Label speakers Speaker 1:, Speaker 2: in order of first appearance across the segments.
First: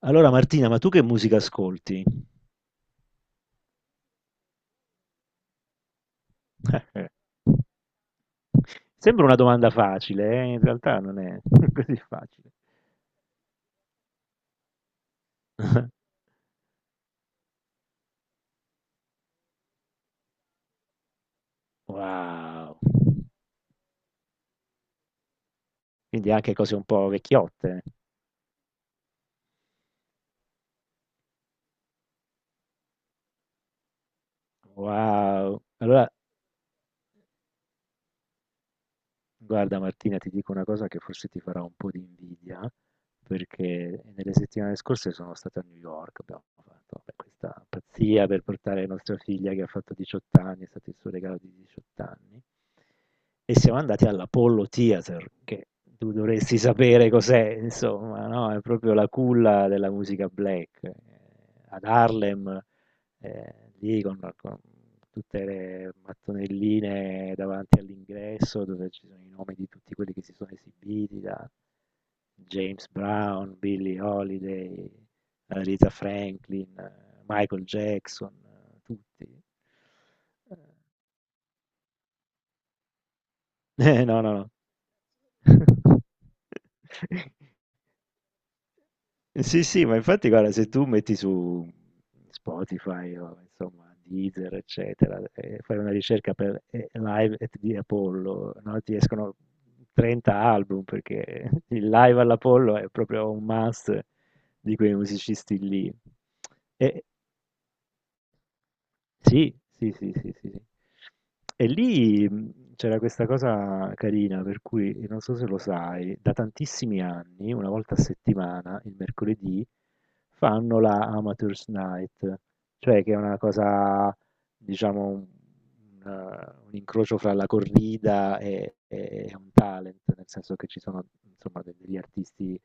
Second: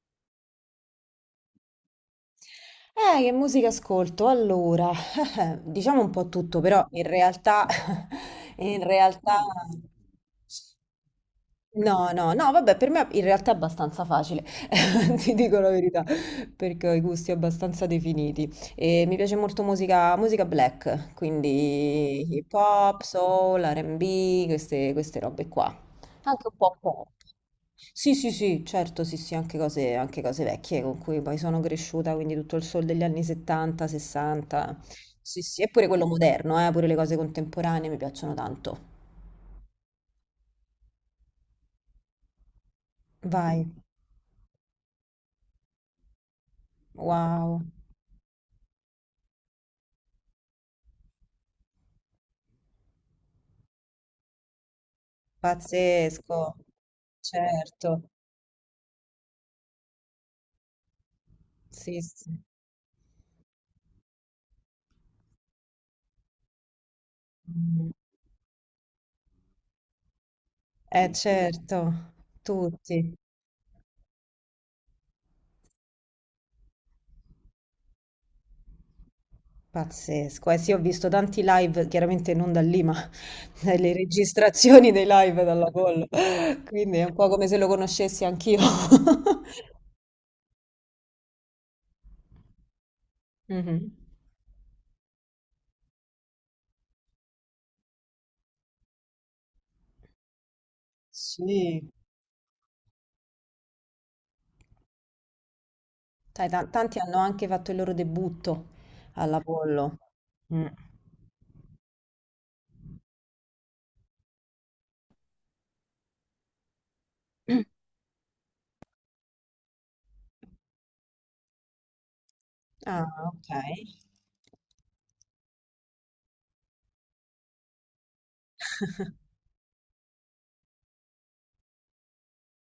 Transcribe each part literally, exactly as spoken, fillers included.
Speaker 1: Allora Martina, ma tu che musica ascolti?
Speaker 2: Eh, che musica ascolto? Allora, diciamo un po' tutto, però in realtà, in
Speaker 1: Sembra
Speaker 2: realtà,
Speaker 1: una domanda facile. eh, In realtà non è così
Speaker 2: no, no, no,
Speaker 1: facile.
Speaker 2: vabbè, per me in realtà è abbastanza facile, ti dico la verità, perché ho i gusti abbastanza definiti. E mi piace molto musica, musica black, quindi hip
Speaker 1: Wow.
Speaker 2: hop, soul, R and B, queste, queste robe qua.
Speaker 1: Quindi
Speaker 2: Anche
Speaker 1: anche
Speaker 2: un
Speaker 1: cose
Speaker 2: po'
Speaker 1: un
Speaker 2: pop.
Speaker 1: po' vecchiotte. Eh.
Speaker 2: Sì, sì, sì, certo, sì, sì, anche cose, anche cose vecchie con cui poi sono cresciuta, quindi tutto il soul degli anni settanta, sessanta. Sì,
Speaker 1: Wow.
Speaker 2: sì, e pure quello
Speaker 1: Allora,
Speaker 2: moderno, eh, pure le cose contemporanee mi piacciono tanto.
Speaker 1: guarda Martina, ti dico una cosa che forse ti farà un po' di invidia,
Speaker 2: Vai,
Speaker 1: perché nelle settimane scorse sono stato a New York. Abbiamo fatto, vabbè,
Speaker 2: wow,
Speaker 1: questa pazzia per portare nostra figlia che ha fatto diciotto anni. È stato il suo regalo di diciotto anni, e siamo andati all'Apollo Theater, che tu
Speaker 2: pazzesco,
Speaker 1: dovresti sapere cos'è,
Speaker 2: certo,
Speaker 1: insomma, no? È proprio la culla della musica black, eh, ad
Speaker 2: sì, sì.
Speaker 1: Harlem, eh, lì con, con tutte le mattonelline davanti
Speaker 2: Mm.
Speaker 1: all'ingresso dove ci sono i nomi di tutti quelli che si sono
Speaker 2: Eh,
Speaker 1: esibiti, da
Speaker 2: certo,
Speaker 1: James
Speaker 2: tutti.
Speaker 1: Brown, Billie Holiday, eh, Aretha Franklin, eh, Michael Jackson, eh, tutti.
Speaker 2: Pazzesco, eh sì, ho visto tanti live, chiaramente non da lì, ma le
Speaker 1: Eh, no, no,
Speaker 2: registrazioni dei live dalla
Speaker 1: no.
Speaker 2: Apollo, quindi è un po' come se lo conoscessi anch'io.
Speaker 1: Sì, sì, ma infatti guarda, se tu metti su Spotify, o
Speaker 2: Mhm.
Speaker 1: insomma Deezer, eccetera, e fai una ricerca per eh, Live at the Apollo, no? Ti escono trenta album perché
Speaker 2: Sì,
Speaker 1: il live all'Apollo è proprio un must di quei musicisti lì.
Speaker 2: dai, ta- tanti
Speaker 1: E
Speaker 2: hanno anche fatto il loro debutto
Speaker 1: sì, sì,
Speaker 2: all'Apollo.
Speaker 1: sì, sì, sì, sì.
Speaker 2: Mm.
Speaker 1: E lì, mh, c'era questa cosa carina, per cui non so se lo sai, da tantissimi anni, una volta a settimana, il mercoledì, fanno la Amateurs Night, cioè
Speaker 2: Ah,
Speaker 1: che è una
Speaker 2: ok.
Speaker 1: cosa, diciamo, un, una- un incrocio fra la corrida e, e un talent, nel senso che ci sono, insomma, de- degli artisti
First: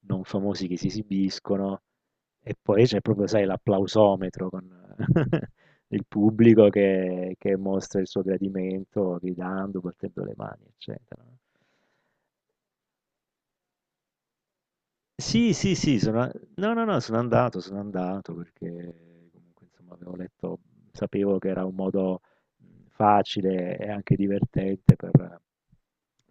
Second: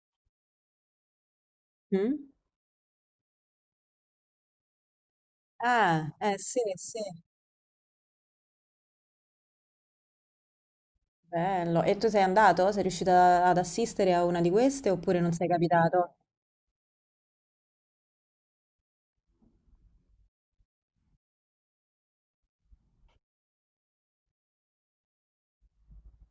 Speaker 1: non famosi che si esibiscono,
Speaker 2: Mm?
Speaker 1: e poi c'è proprio, sai, l'applausometro con il
Speaker 2: Ah, eh sì,
Speaker 1: pubblico
Speaker 2: sì,
Speaker 1: che, che mostra il suo gradimento gridando, battendo le mani, eccetera.
Speaker 2: bello. E tu sei andato? Sei riuscito a- ad assistere a una di queste oppure non sei
Speaker 1: Sì, sì, sì,
Speaker 2: capitato?
Speaker 1: sono, no, no, no, sono andato, sono andato perché comunque insomma avevo letto, sapevo che era un modo, mh, facile e anche divertente per,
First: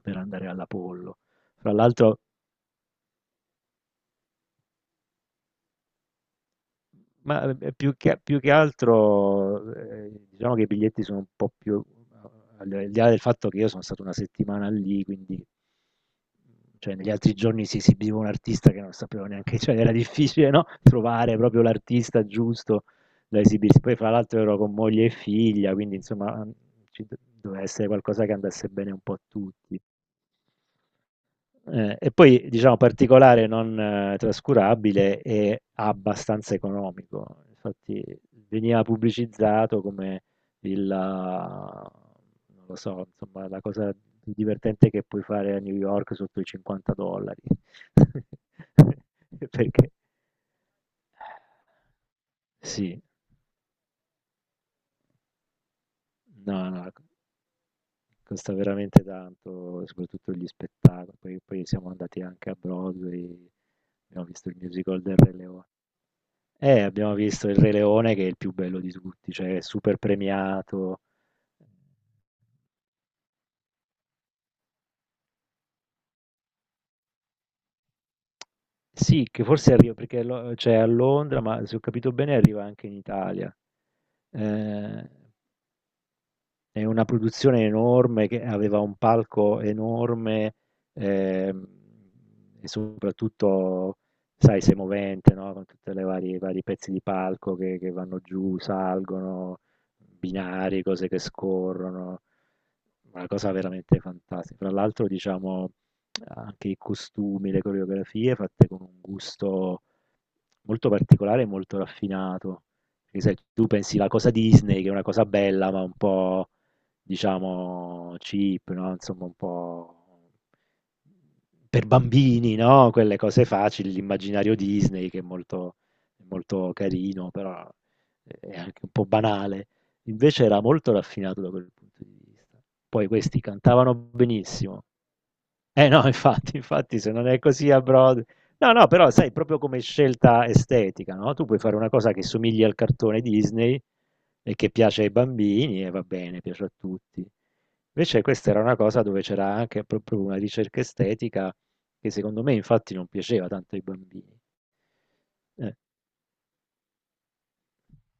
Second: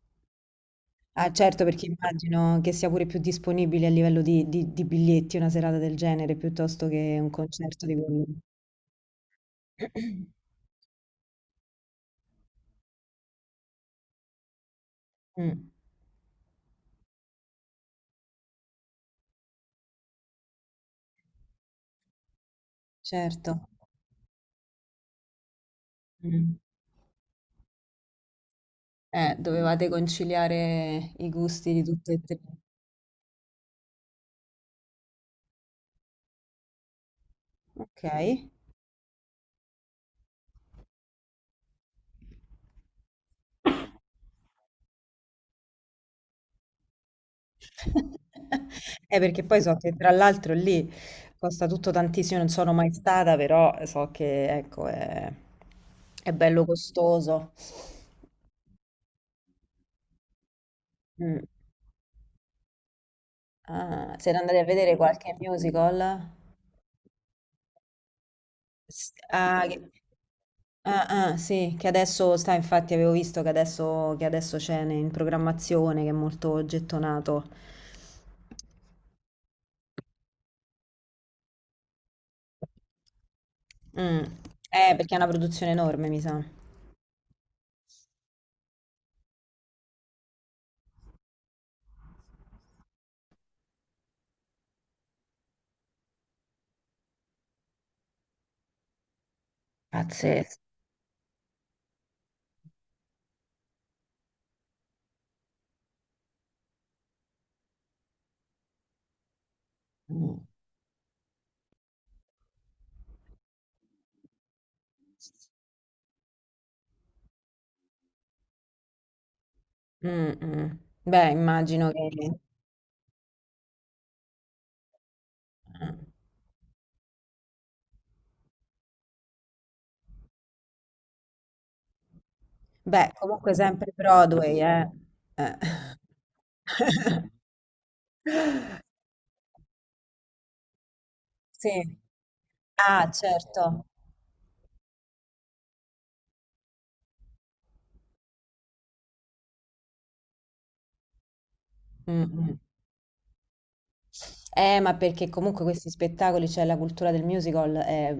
Speaker 1: per andare all'Apollo.
Speaker 2: Ah, certo,
Speaker 1: Fra
Speaker 2: perché
Speaker 1: l'altro
Speaker 2: immagino che sia pure più disponibile a livello di, di- di biglietti una serata del genere piuttosto che un
Speaker 1: Ma eh,
Speaker 2: concerto di
Speaker 1: più che,
Speaker 2: quello.
Speaker 1: più che altro, eh, diciamo che i biglietti sono un po' più, al al di là del fatto che io sono stato una settimana lì, quindi,
Speaker 2: Mm,
Speaker 1: cioè, negli altri giorni si esibiva un artista che non sapevo neanche, cioè era difficile, no? Trovare proprio l'artista giusto da
Speaker 2: certo.
Speaker 1: esibirsi. Poi fra l'altro ero con moglie e figlia, quindi insomma
Speaker 2: Mm.
Speaker 1: ci do- doveva essere qualcosa che andasse bene un po' a
Speaker 2: Eh,
Speaker 1: tutti.
Speaker 2: dovevate conciliare i gusti di
Speaker 1: Eh, e
Speaker 2: tutte e tre.
Speaker 1: poi, diciamo, particolare non eh, trascurabile, è abbastanza economico.
Speaker 2: Ok.
Speaker 1: Infatti, veniva pubblicizzato come il, ah, non lo so, insomma, la cosa più divertente che puoi fare a New York sotto i cinquanta dollari.
Speaker 2: Eh, perché poi so che
Speaker 1: Perché
Speaker 2: tra l'altro lì costa tutto tantissimo, non sono mai
Speaker 1: sì,
Speaker 2: stata, però so che ecco, è, è bello
Speaker 1: no, no,
Speaker 2: costoso.
Speaker 1: costa veramente tanto, soprattutto gli spettacoli.
Speaker 2: Mm.
Speaker 1: Poi, poi siamo andati anche a Broadway,
Speaker 2: Ah,
Speaker 1: abbiamo
Speaker 2: siete
Speaker 1: visto
Speaker 2: andati
Speaker 1: il
Speaker 2: a vedere
Speaker 1: musical del Re
Speaker 2: qualche
Speaker 1: Leone.
Speaker 2: musical?
Speaker 1: Eh, abbiamo visto Il Re Leone, che è il più bello di
Speaker 2: S-
Speaker 1: tutti, cioè è
Speaker 2: ah, che-
Speaker 1: super premiato.
Speaker 2: ah, ah, sì, che adesso sta, infatti avevo visto che adesso, che adesso c'è ne- in programmazione, che è molto gettonato.
Speaker 1: Sì, che forse arriva perché lo- cioè, a Londra, ma se ho capito bene arriva anche in Italia.
Speaker 2: Mm. Eh,
Speaker 1: Eh,
Speaker 2: perché è una produzione enorme, mi sa.
Speaker 1: è una produzione enorme che aveva un palco enorme, ehm, e soprattutto, sai, sei movente, no? Con tutti i vari vari pezzi di palco che, che vanno giù, salgono,
Speaker 2: Pazzesco.
Speaker 1: binari, cose che scorrono. Una cosa veramente fantastica. Fra l'altro, diciamo, anche i costumi, le coreografie fatte con un gusto
Speaker 2: Mm.
Speaker 1: molto particolare e molto raffinato. Perché sai, tu pensi la cosa Disney, che è una cosa bella, ma un po', diciamo, cheap, no? Insomma, un po'
Speaker 2: Mm, mm. Beh,
Speaker 1: per
Speaker 2: immagino che...
Speaker 1: bambini, no? Quelle cose facili, l'immaginario Disney che è molto,
Speaker 2: eh.
Speaker 1: molto carino, però è anche un po' banale. Invece era molto raffinato da quel punto di vista. Poi
Speaker 2: Beh,
Speaker 1: questi
Speaker 2: comunque sempre
Speaker 1: cantavano
Speaker 2: Broadway,
Speaker 1: benissimo,
Speaker 2: eh. Eh.
Speaker 1: eh no, infatti, infatti se non è così a Broadway. No, no, però sai, proprio come scelta estetica, no? Tu puoi fare una
Speaker 2: Sì.
Speaker 1: cosa che somigli al
Speaker 2: Ah,
Speaker 1: cartone Disney
Speaker 2: certo.
Speaker 1: e che piace ai bambini e va bene, piace a tutti. Invece questa era una cosa dove c'era anche proprio una ricerca estetica che
Speaker 2: Mm,
Speaker 1: secondo me
Speaker 2: mm.
Speaker 1: infatti non piaceva tanto ai bambini.
Speaker 2: Eh, ma perché comunque
Speaker 1: Eh,
Speaker 2: questi spettacoli, cioè la cultura del musical è,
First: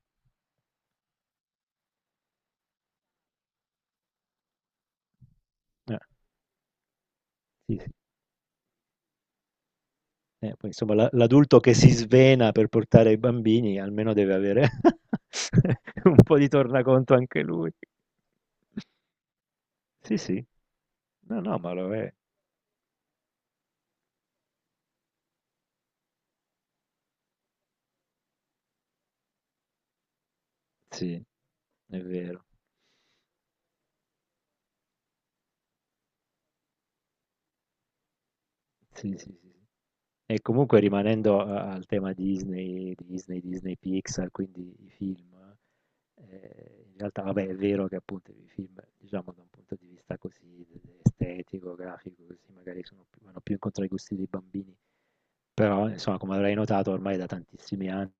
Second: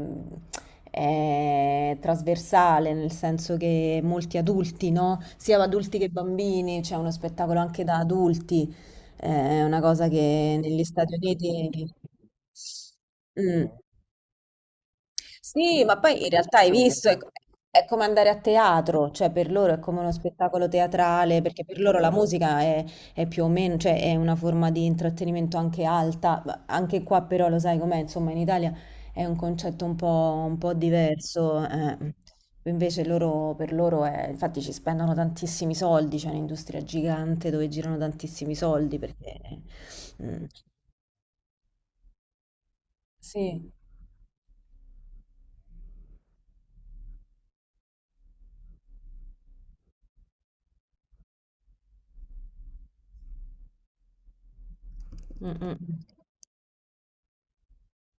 Speaker 2: è trasversale, nel senso che molti adulti, no? Sia adulti
Speaker 1: eh,
Speaker 2: che bambini, c'è uno spettacolo
Speaker 1: sì,
Speaker 2: anche
Speaker 1: sì.
Speaker 2: da adulti, eh, è una cosa
Speaker 1: Eh,
Speaker 2: che
Speaker 1: poi,
Speaker 2: negli
Speaker 1: insomma, la-
Speaker 2: Stati
Speaker 1: l'adulto che si
Speaker 2: Uniti...
Speaker 1: svena per portare i
Speaker 2: Mm.
Speaker 1: bambini almeno deve avere
Speaker 2: Sì, ma
Speaker 1: un
Speaker 2: poi in
Speaker 1: po' di
Speaker 2: realtà hai visto,
Speaker 1: tornaconto
Speaker 2: è,
Speaker 1: anche lui.
Speaker 2: è come andare a teatro, cioè per loro è come uno
Speaker 1: Sì, sì.
Speaker 2: spettacolo
Speaker 1: No,
Speaker 2: teatrale,
Speaker 1: no,
Speaker 2: perché
Speaker 1: ma
Speaker 2: per
Speaker 1: lo
Speaker 2: loro la
Speaker 1: è.
Speaker 2: musica è, è più o meno, cioè è una forma di intrattenimento anche alta, ma anche qua però lo sai com'è, insomma in Italia è un concetto un po', un po'
Speaker 1: Sì,
Speaker 2: diverso,
Speaker 1: è
Speaker 2: eh.
Speaker 1: vero.
Speaker 2: Invece loro, per loro è, infatti ci spendono tantissimi soldi, c'è un'industria gigante dove girano tantissimi soldi,
Speaker 1: Sì, sì, sì,
Speaker 2: perché...
Speaker 1: sì. E
Speaker 2: mm,
Speaker 1: comunque rimanendo a- al tema Disney, Disney,
Speaker 2: sì,
Speaker 1: Disney Pixar, quindi i film, eh, in realtà, vabbè, è vero che appunto i film, diciamo, da un punto di vista così estetico, grafico, così magari sono più- vanno più incontro ai gusti dei bambini.
Speaker 2: mm, mm,
Speaker 1: Però,
Speaker 2: mm.
Speaker 1: insomma, come avrai notato, ormai è da tantissimi anni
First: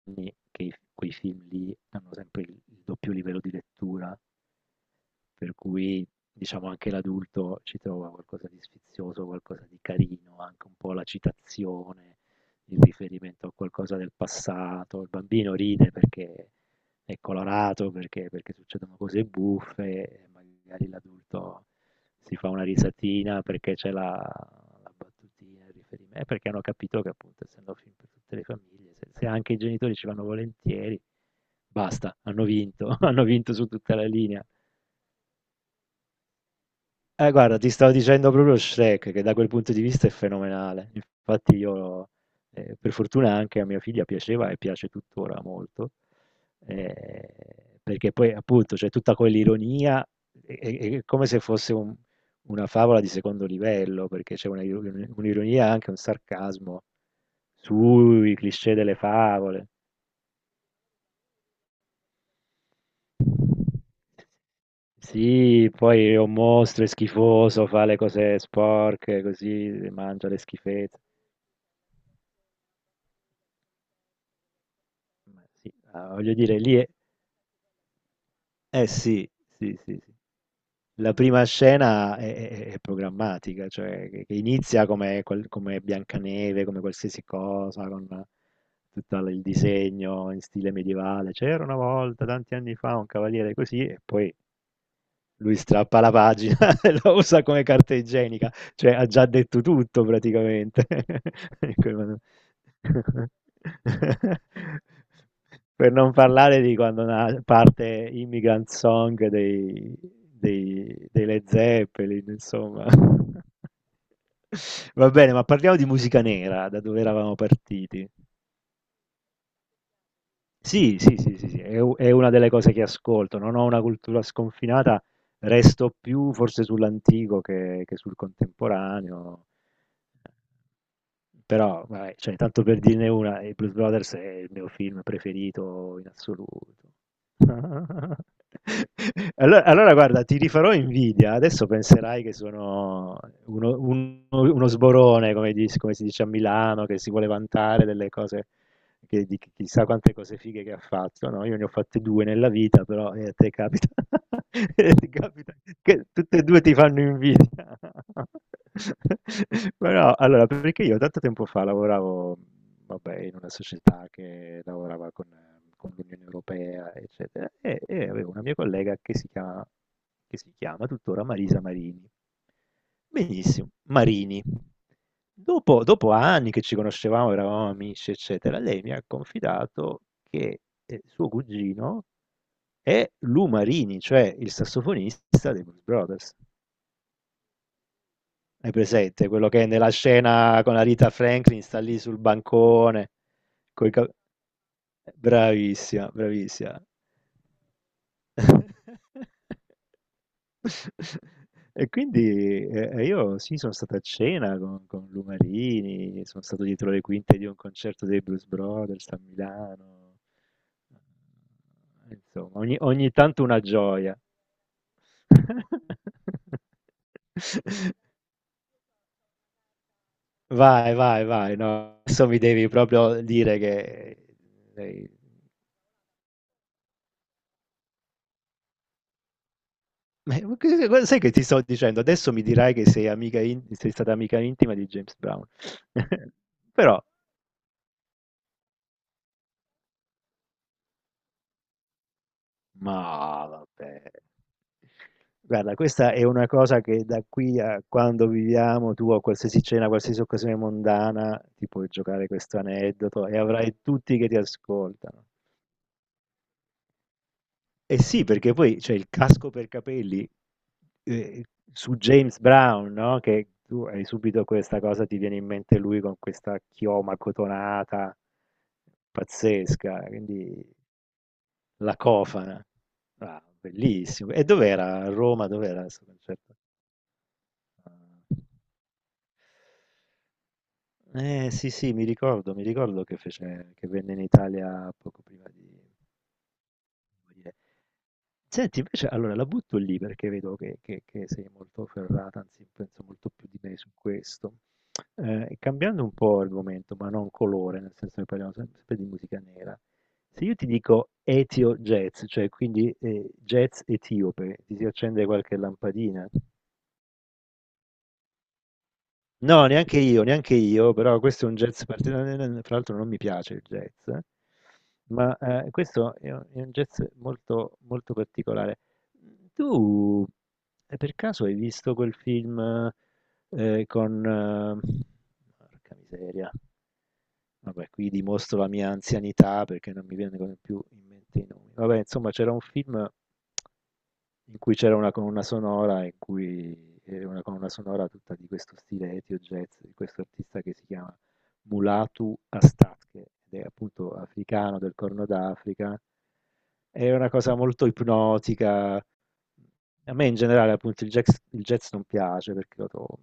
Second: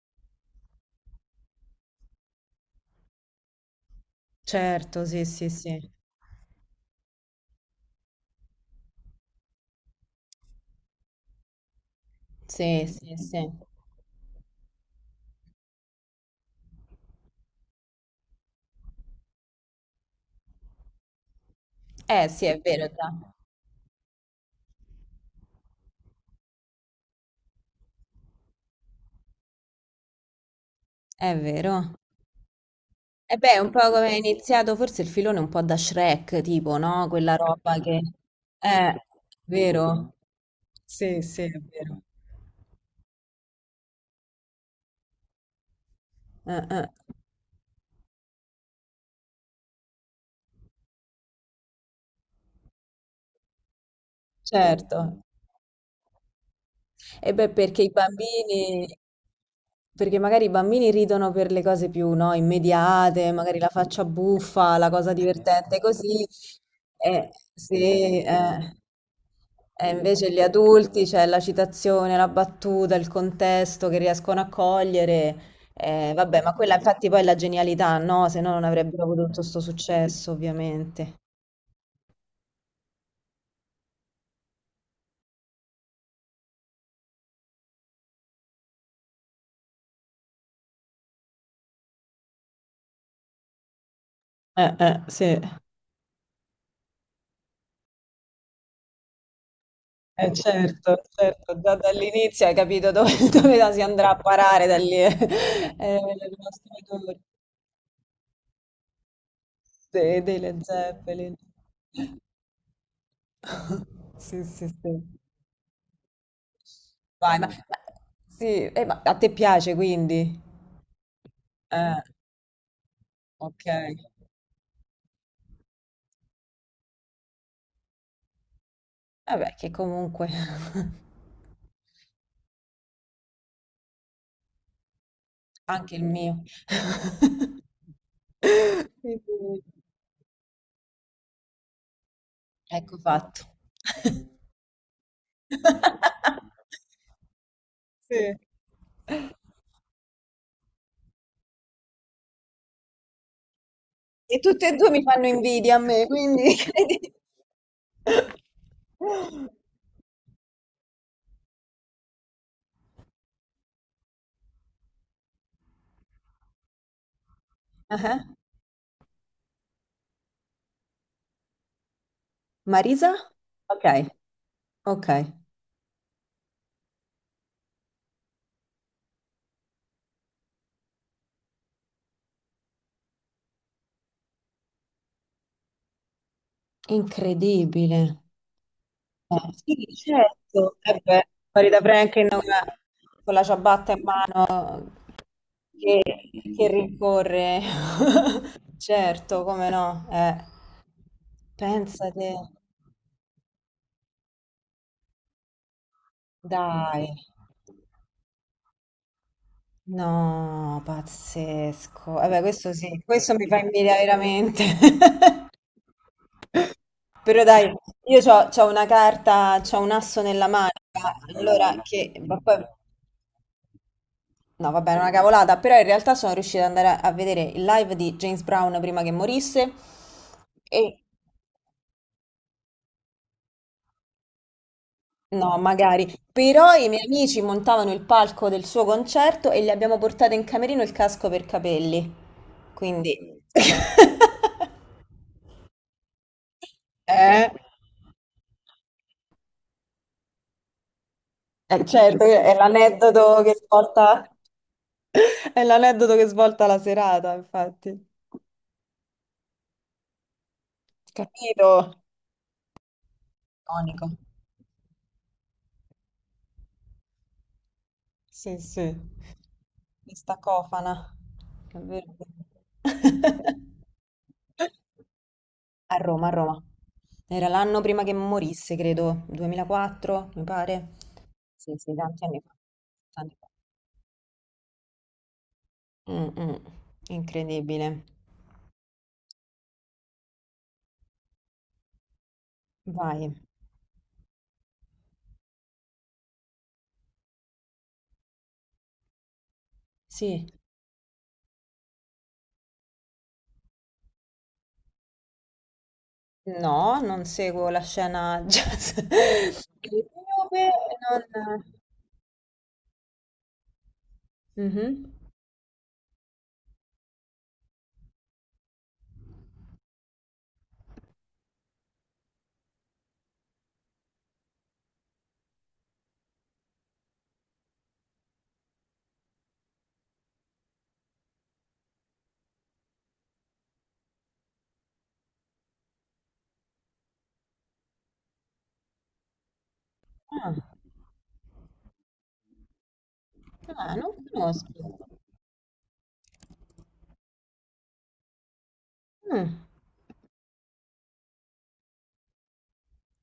Speaker 1: che i- quei film lì hanno sempre il il doppio livello di lettura.
Speaker 2: Certo, sì, sì,
Speaker 1: Per
Speaker 2: sì.
Speaker 1: cui, diciamo, anche l'adulto ci trova qualcosa di sfizioso, qualcosa di carino, anche un po' la citazione, il
Speaker 2: Sì, sì, sì.
Speaker 1: riferimento a qualcosa del passato. Il bambino ride perché è colorato, perché, perché succedono cose buffe, e magari l'adulto
Speaker 2: Eh
Speaker 1: si
Speaker 2: sì,
Speaker 1: fa
Speaker 2: è
Speaker 1: una
Speaker 2: vero, già.
Speaker 1: risatina perché c'è la, la battutina, il riferimento, e perché hanno capito che appunto, essendo film per tutte le famiglie, se, se anche i genitori ci vanno volentieri,
Speaker 2: È vero.
Speaker 1: basta, hanno vinto, hanno
Speaker 2: E beh,
Speaker 1: vinto
Speaker 2: è
Speaker 1: su
Speaker 2: un po'
Speaker 1: tutta la
Speaker 2: come è
Speaker 1: linea.
Speaker 2: iniziato forse il filone un po' da Shrek, tipo, no?
Speaker 1: Eh,
Speaker 2: Quella
Speaker 1: guarda, ti
Speaker 2: roba
Speaker 1: stavo
Speaker 2: che...
Speaker 1: dicendo proprio
Speaker 2: eh,
Speaker 1: Shrek, che da quel punto di vista è
Speaker 2: vero?
Speaker 1: fenomenale.
Speaker 2: Sì, sì,
Speaker 1: Infatti
Speaker 2: è vero.
Speaker 1: io, eh, per fortuna, anche a mia figlia piaceva e piace tuttora molto,
Speaker 2: Eh, eh,
Speaker 1: eh, perché poi appunto c'è tutta quell'ironia, è, è- è come se fosse un- una favola di secondo livello, perché c'è una-
Speaker 2: Certo.
Speaker 1: un'ironia e anche un sarcasmo
Speaker 2: E beh, perché i
Speaker 1: sui cliché
Speaker 2: bambini,
Speaker 1: delle favole.
Speaker 2: perché magari i bambini ridono per le cose più, no, immediate, magari la faccia buffa, la cosa
Speaker 1: Sì,
Speaker 2: divertente
Speaker 1: poi è
Speaker 2: così,
Speaker 1: un mostro, è
Speaker 2: e
Speaker 1: schifoso, fa le
Speaker 2: sì,
Speaker 1: cose
Speaker 2: eh.
Speaker 1: sporche, così,
Speaker 2: E
Speaker 1: mangia
Speaker 2: invece
Speaker 1: le
Speaker 2: gli
Speaker 1: schifezze.
Speaker 2: adulti c'è la citazione, la battuta, il contesto che riescono a cogliere.
Speaker 1: Ma sì, ah,
Speaker 2: Eh,
Speaker 1: voglio
Speaker 2: vabbè, ma
Speaker 1: dire, lì
Speaker 2: quella
Speaker 1: è...
Speaker 2: infatti poi è la genialità, no? Se no non
Speaker 1: Eh
Speaker 2: avrebbero avuto
Speaker 1: sì,
Speaker 2: tutto questo
Speaker 1: sì, sì, sì.
Speaker 2: successo,
Speaker 1: La
Speaker 2: ovviamente.
Speaker 1: prima scena è, è- è programmatica, cioè che, che inizia come, qual- come Biancaneve, come qualsiasi cosa, con tutto il disegno in stile medievale. C'era una volta, tanti anni fa, un cavaliere così, e poi
Speaker 2: Eh, eh, sì.
Speaker 1: lui strappa la pagina e la usa come carta igienica, cioè ha già detto tutto
Speaker 2: Eh,
Speaker 1: praticamente.
Speaker 2: certo, certo,
Speaker 1: In
Speaker 2: già
Speaker 1: Quel- modo.
Speaker 2: dall'inizio hai capito dove, dove la si andrà a parare da lì, eh,
Speaker 1: Per
Speaker 2: eh,
Speaker 1: non
Speaker 2: il
Speaker 1: parlare
Speaker 2: nostro
Speaker 1: di quando
Speaker 2: tour
Speaker 1: na- parte Immigrant Song dei,
Speaker 2: de- dei Led
Speaker 1: dei, dei
Speaker 2: Zeppelin.
Speaker 1: Led Zeppelin, insomma.
Speaker 2: Sì, sì, sì.
Speaker 1: Va bene, ma parliamo di musica nera, da dove eravamo
Speaker 2: Vai, ma, ma-
Speaker 1: partiti.
Speaker 2: sì, eh, ma a te piace quindi?
Speaker 1: Sì, sì, sì, sì, sì, è u
Speaker 2: Eh,
Speaker 1: è una delle cose che ascolto. Non
Speaker 2: ok.
Speaker 1: ho una cultura sconfinata, resto più forse sull'antico che che sul contemporaneo.
Speaker 2: Vabbè, che comunque
Speaker 1: Però vabbè, cioè tanto per dirne una, i Blues Brothers è il mio film
Speaker 2: anche
Speaker 1: preferito
Speaker 2: il
Speaker 1: in
Speaker 2: mio.
Speaker 1: assoluto.
Speaker 2: Quindi,
Speaker 1: Allo allora guarda, ti rifarò invidia, adesso penserai che
Speaker 2: ecco
Speaker 1: sono
Speaker 2: fatto.
Speaker 1: uno uno uno sborone, come dis come si dice a Milano, che si vuole vantare delle
Speaker 2: Sì.
Speaker 1: cose che di chi chissà quante cose fighe che ha fatto. No, io ne ho fatte due nella vita, però, eh, a te capita
Speaker 2: E tutte e due
Speaker 1: e
Speaker 2: mi
Speaker 1: ti
Speaker 2: fanno
Speaker 1: capita
Speaker 2: invidia a
Speaker 1: che
Speaker 2: me,
Speaker 1: tutte e
Speaker 2: quindi
Speaker 1: due ti fanno
Speaker 2: credi.
Speaker 1: invidia. Però allora, perché io tanto tempo fa lavoravo, vabbè, in una società che lavorava con eh, con l'Unione Europea, eccetera, e e
Speaker 2: Ah-ah.
Speaker 1: avevo una mia collega che si chiama che si chiama tuttora Marisa Marini.
Speaker 2: Marisa?
Speaker 1: Benissimo,
Speaker 2: Okay,
Speaker 1: Marini.
Speaker 2: okay.
Speaker 1: Dopo, dopo anni che ci conoscevamo, eravamo amici, eccetera, lei mi ha confidato che eh, suo cugino è Lou Marini, cioè il sassofonista dei Blues Brothers.
Speaker 2: Incredibile.
Speaker 1: Hai presente quello
Speaker 2: Eh,
Speaker 1: che
Speaker 2: sì,
Speaker 1: nella scena con
Speaker 2: certo.
Speaker 1: la
Speaker 2: Eh
Speaker 1: Rita
Speaker 2: beh,
Speaker 1: Franklin
Speaker 2: Farida
Speaker 1: sta lì sul
Speaker 2: Franklin con la
Speaker 1: bancone?
Speaker 2: con la
Speaker 1: coi
Speaker 2: ciabatta in
Speaker 1: cap-
Speaker 2: mano che
Speaker 1: Bravissima,
Speaker 2: che
Speaker 1: bravissima.
Speaker 2: rincorre. Certo, come no, eh.
Speaker 1: E
Speaker 2: Pensa te,
Speaker 1: quindi eh, eh, io sì, sono stato a cena con, con Lumarini, sono stato dietro le
Speaker 2: dai.
Speaker 1: quinte di un concerto dei Blues Brothers a Milano.
Speaker 2: No, pazzesco. Vabbè,
Speaker 1: Insomma,
Speaker 2: questo
Speaker 1: ogni,
Speaker 2: sì,
Speaker 1: ogni
Speaker 2: questo
Speaker 1: tanto
Speaker 2: mi fa
Speaker 1: una
Speaker 2: invidia
Speaker 1: gioia.
Speaker 2: veramente. Però dai, io c'ho, c'ho una carta, c'ho un asso nella
Speaker 1: Vai,
Speaker 2: manica,
Speaker 1: vai, vai,
Speaker 2: allora
Speaker 1: no,
Speaker 2: che...
Speaker 1: adesso mi
Speaker 2: ma poi-
Speaker 1: devi proprio dire che...
Speaker 2: no, vabbè, è una
Speaker 1: sei-
Speaker 2: cavolata, però in realtà sono riuscita ad andare a, a vedere il live di James Brown prima che morisse
Speaker 1: eh, Ma che-
Speaker 2: e...
Speaker 1: che- sai che ti sto dicendo? Adesso mi dirai che sei amica in- sei stata amica intima di James Brown.
Speaker 2: no, magari. Però i
Speaker 1: Però...
Speaker 2: miei amici montavano il palco del suo concerto e gli abbiamo portato in camerino il casco per capelli. Quindi...
Speaker 1: Ma vabbè. Guarda, questa è una cosa che, da
Speaker 2: eh?
Speaker 1: qui a quando viviamo, tu a qualsiasi cena, qualsiasi occasione mondana, ti
Speaker 2: Eh,
Speaker 1: puoi
Speaker 2: certo,
Speaker 1: giocare
Speaker 2: è
Speaker 1: questo aneddoto e
Speaker 2: l'aneddoto che
Speaker 1: avrai tutti che
Speaker 2: svolta,
Speaker 1: ti ascoltano.
Speaker 2: è l'aneddoto che svolta la serata,
Speaker 1: E
Speaker 2: infatti.
Speaker 1: sì, perché poi c'è il casco per capelli, eh,
Speaker 2: Capito?
Speaker 1: su James Brown, no? Che tu hai
Speaker 2: Iconico.
Speaker 1: subito questa cosa, ti viene in mente lui con questa chioma cotonata
Speaker 2: Sì, sì.
Speaker 1: pazzesca,
Speaker 2: Questa
Speaker 1: quindi
Speaker 2: cofana. È
Speaker 1: la
Speaker 2: vero.
Speaker 1: cofana. Ah, bellissimo. E dov'era? A Roma, dov'era
Speaker 2: A
Speaker 1: questo
Speaker 2: Roma, a
Speaker 1: concerto?
Speaker 2: Roma. Era l'anno prima che
Speaker 1: Ah.
Speaker 2: morisse, credo, duemilaquattro, mi pare.
Speaker 1: Eh sì,
Speaker 2: Sì,
Speaker 1: sì,
Speaker 2: sì,
Speaker 1: mi
Speaker 2: tanti anni
Speaker 1: ricordo,
Speaker 2: fa.
Speaker 1: mi ricordo che
Speaker 2: Tanti
Speaker 1: fece, che venne in Italia poco prima di
Speaker 2: anni fa. Mm, mm.
Speaker 1: morire.
Speaker 2: Incredibile.
Speaker 1: Senti, invece, allora la butto lì perché vedo che, che- che sei molto ferrata, anzi penso molto
Speaker 2: Vai.
Speaker 1: più di me su questo. Eh, cambiando un po' argomento, ma non colore, nel senso che parliamo sempre sempre di musica nera. Se
Speaker 2: Sì.
Speaker 1: io ti dico etio jazz, cioè quindi eh, jazz etiope, ti si accende qualche lampadina?
Speaker 2: No, non seguo la scena jazz
Speaker 1: No, neanche io, neanche
Speaker 2: etiope,
Speaker 1: io, però questo è un
Speaker 2: non...
Speaker 1: jazz particolare. Fra l'altro non mi piace il jazz, eh.
Speaker 2: Mhm.
Speaker 1: Ma eh, questo è un, è un jazz molto, molto particolare. Tu eh, per caso hai visto quel film? Ehm, con Eh, porca miseria. Vabbè, qui dimostro la mia anzianità perché non mi vengono più in mente i nomi. Vabbè, insomma, c'era un film in cui c'era una colonna sonora in cui era una colonna sonora tutta di questo stile ethio jazz, di questo
Speaker 2: Ah,
Speaker 1: artista che si chiama Mulatu Astake, ed è
Speaker 2: ah, non
Speaker 1: appunto
Speaker 2: conosco.
Speaker 1: africano del Corno d'Africa. È una cosa molto ipnotica.
Speaker 2: Mm.
Speaker 1: A me in generale appunto il jazz, il jazz non piace perché lo trovo,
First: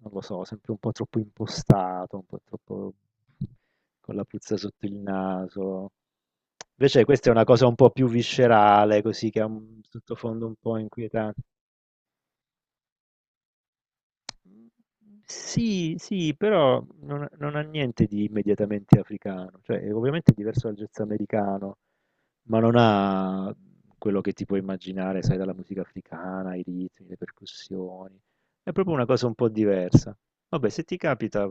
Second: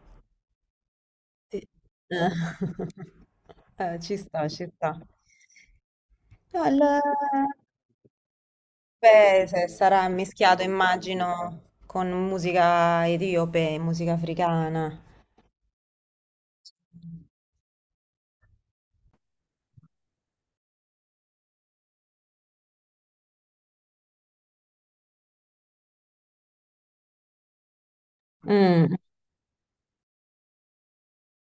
Speaker 1: non lo so, sempre un po' troppo
Speaker 2: Sì.
Speaker 1: impostato, un
Speaker 2: Eh,
Speaker 1: po' troppo
Speaker 2: eh,
Speaker 1: con
Speaker 2: ci
Speaker 1: la
Speaker 2: sta,
Speaker 1: puzza
Speaker 2: ci
Speaker 1: sotto il
Speaker 2: sta.
Speaker 1: naso.
Speaker 2: No, il-
Speaker 1: Invece questa è una cosa un po' più viscerale, così, che ha
Speaker 2: beh, se
Speaker 1: un
Speaker 2: sarà
Speaker 1: sottofondo un
Speaker 2: mischiato,
Speaker 1: po' inquietante.
Speaker 2: immagino, con musica etiope e musica africana.
Speaker 1: Sì, sì, però non, non ha niente di immediatamente africano, cioè è ovviamente diverso dal jazz americano. Ma non ha quello che ti puoi immaginare, sai, dalla musica africana, i ritmi, le percussioni. È
Speaker 2: Mm,
Speaker 1: proprio una cosa un po' diversa. Vabbè, se ti capita,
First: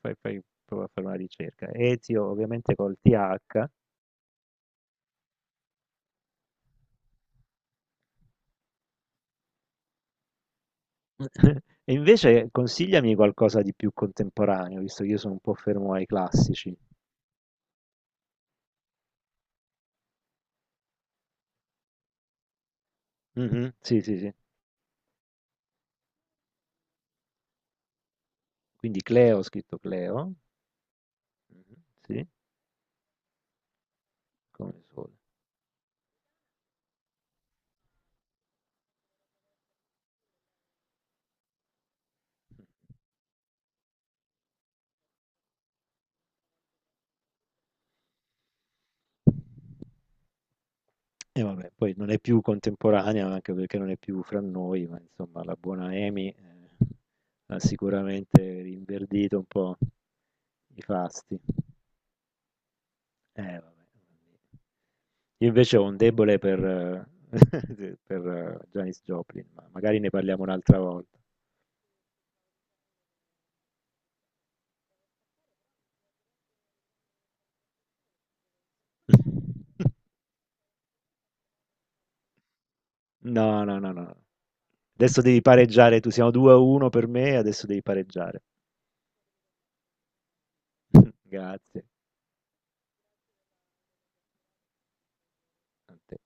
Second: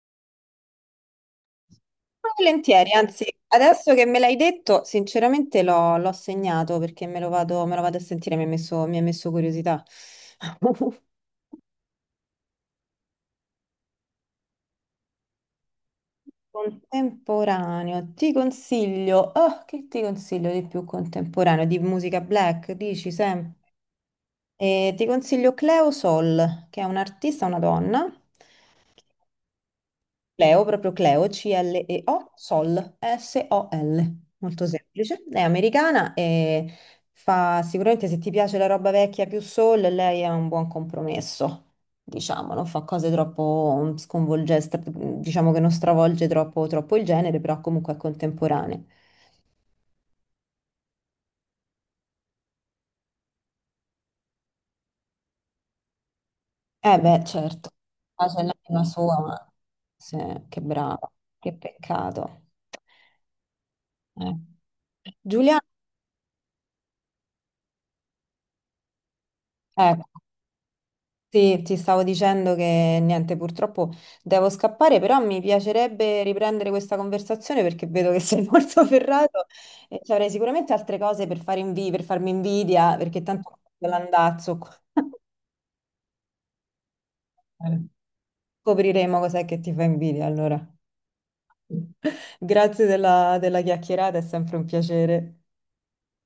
Speaker 1: fai, fai- prova a fare una ricerca. Etio, ovviamente
Speaker 2: volentieri,
Speaker 1: col
Speaker 2: anzi,
Speaker 1: T H.
Speaker 2: adesso che me l'hai detto, sinceramente l'ho l'ho segnato perché me lo vado, me lo vado a sentire, mi ha messo, mi ha messo curiosità.
Speaker 1: E invece consigliami qualcosa di più contemporaneo, visto che io sono un po' fermo ai classici.
Speaker 2: Contemporaneo, ti consiglio, oh, che ti consiglio di più contemporaneo? Di musica black, dici Sam?
Speaker 1: Mhm, sì, sì, sì.
Speaker 2: Eh, ti consiglio Cleo Sol, che è un'artista, una donna,
Speaker 1: Quindi Cleo, ho scritto Cleo.
Speaker 2: Cleo, proprio Cleo,
Speaker 1: Mhm, sì,
Speaker 2: C-L-E-O, Sol, S-O-L, S O L, molto
Speaker 1: come sole.
Speaker 2: semplice. È americana e fa sicuramente se ti piace la roba vecchia più soul, lei è un buon compromesso, diciamo, non fa cose troppo sconvolgenti, diciamo che non stravolge troppo, troppo il genere, però comunque è contemporanea.
Speaker 1: E vabbè, poi non è più contemporanea, anche perché non è più fra noi, ma insomma la buona Amy, eh,
Speaker 2: Eh beh,
Speaker 1: ha
Speaker 2: certo, ah, c'è
Speaker 1: sicuramente
Speaker 2: l'anima sua,
Speaker 1: rinverdito un
Speaker 2: ma
Speaker 1: po'
Speaker 2: sì, che
Speaker 1: i
Speaker 2: brava,
Speaker 1: fasti.
Speaker 2: che peccato.
Speaker 1: Eh, vabbè.
Speaker 2: Eh.
Speaker 1: Io
Speaker 2: Giuliana,
Speaker 1: invece ho un debole per eh, per eh, Janis Joplin, ma magari
Speaker 2: ecco.
Speaker 1: ne parliamo un'altra volta.
Speaker 2: Sì, ti stavo dicendo che niente, purtroppo devo scappare, però mi piacerebbe riprendere questa conversazione perché vedo che sei molto ferrato e ci avrei sicuramente altre cose per fare invi- per farmi invidia, perché tanto
Speaker 1: No, no, no, no.
Speaker 2: l'andazzo qua.
Speaker 1: Adesso devi pareggiare, tu siamo due a uno per me, adesso devi pareggiare.
Speaker 2: Scopriremo cos'è che ti fa invidia allora.
Speaker 1: Grazie
Speaker 2: Grazie della della chiacchierata, è sempre un piacere.
Speaker 1: a te.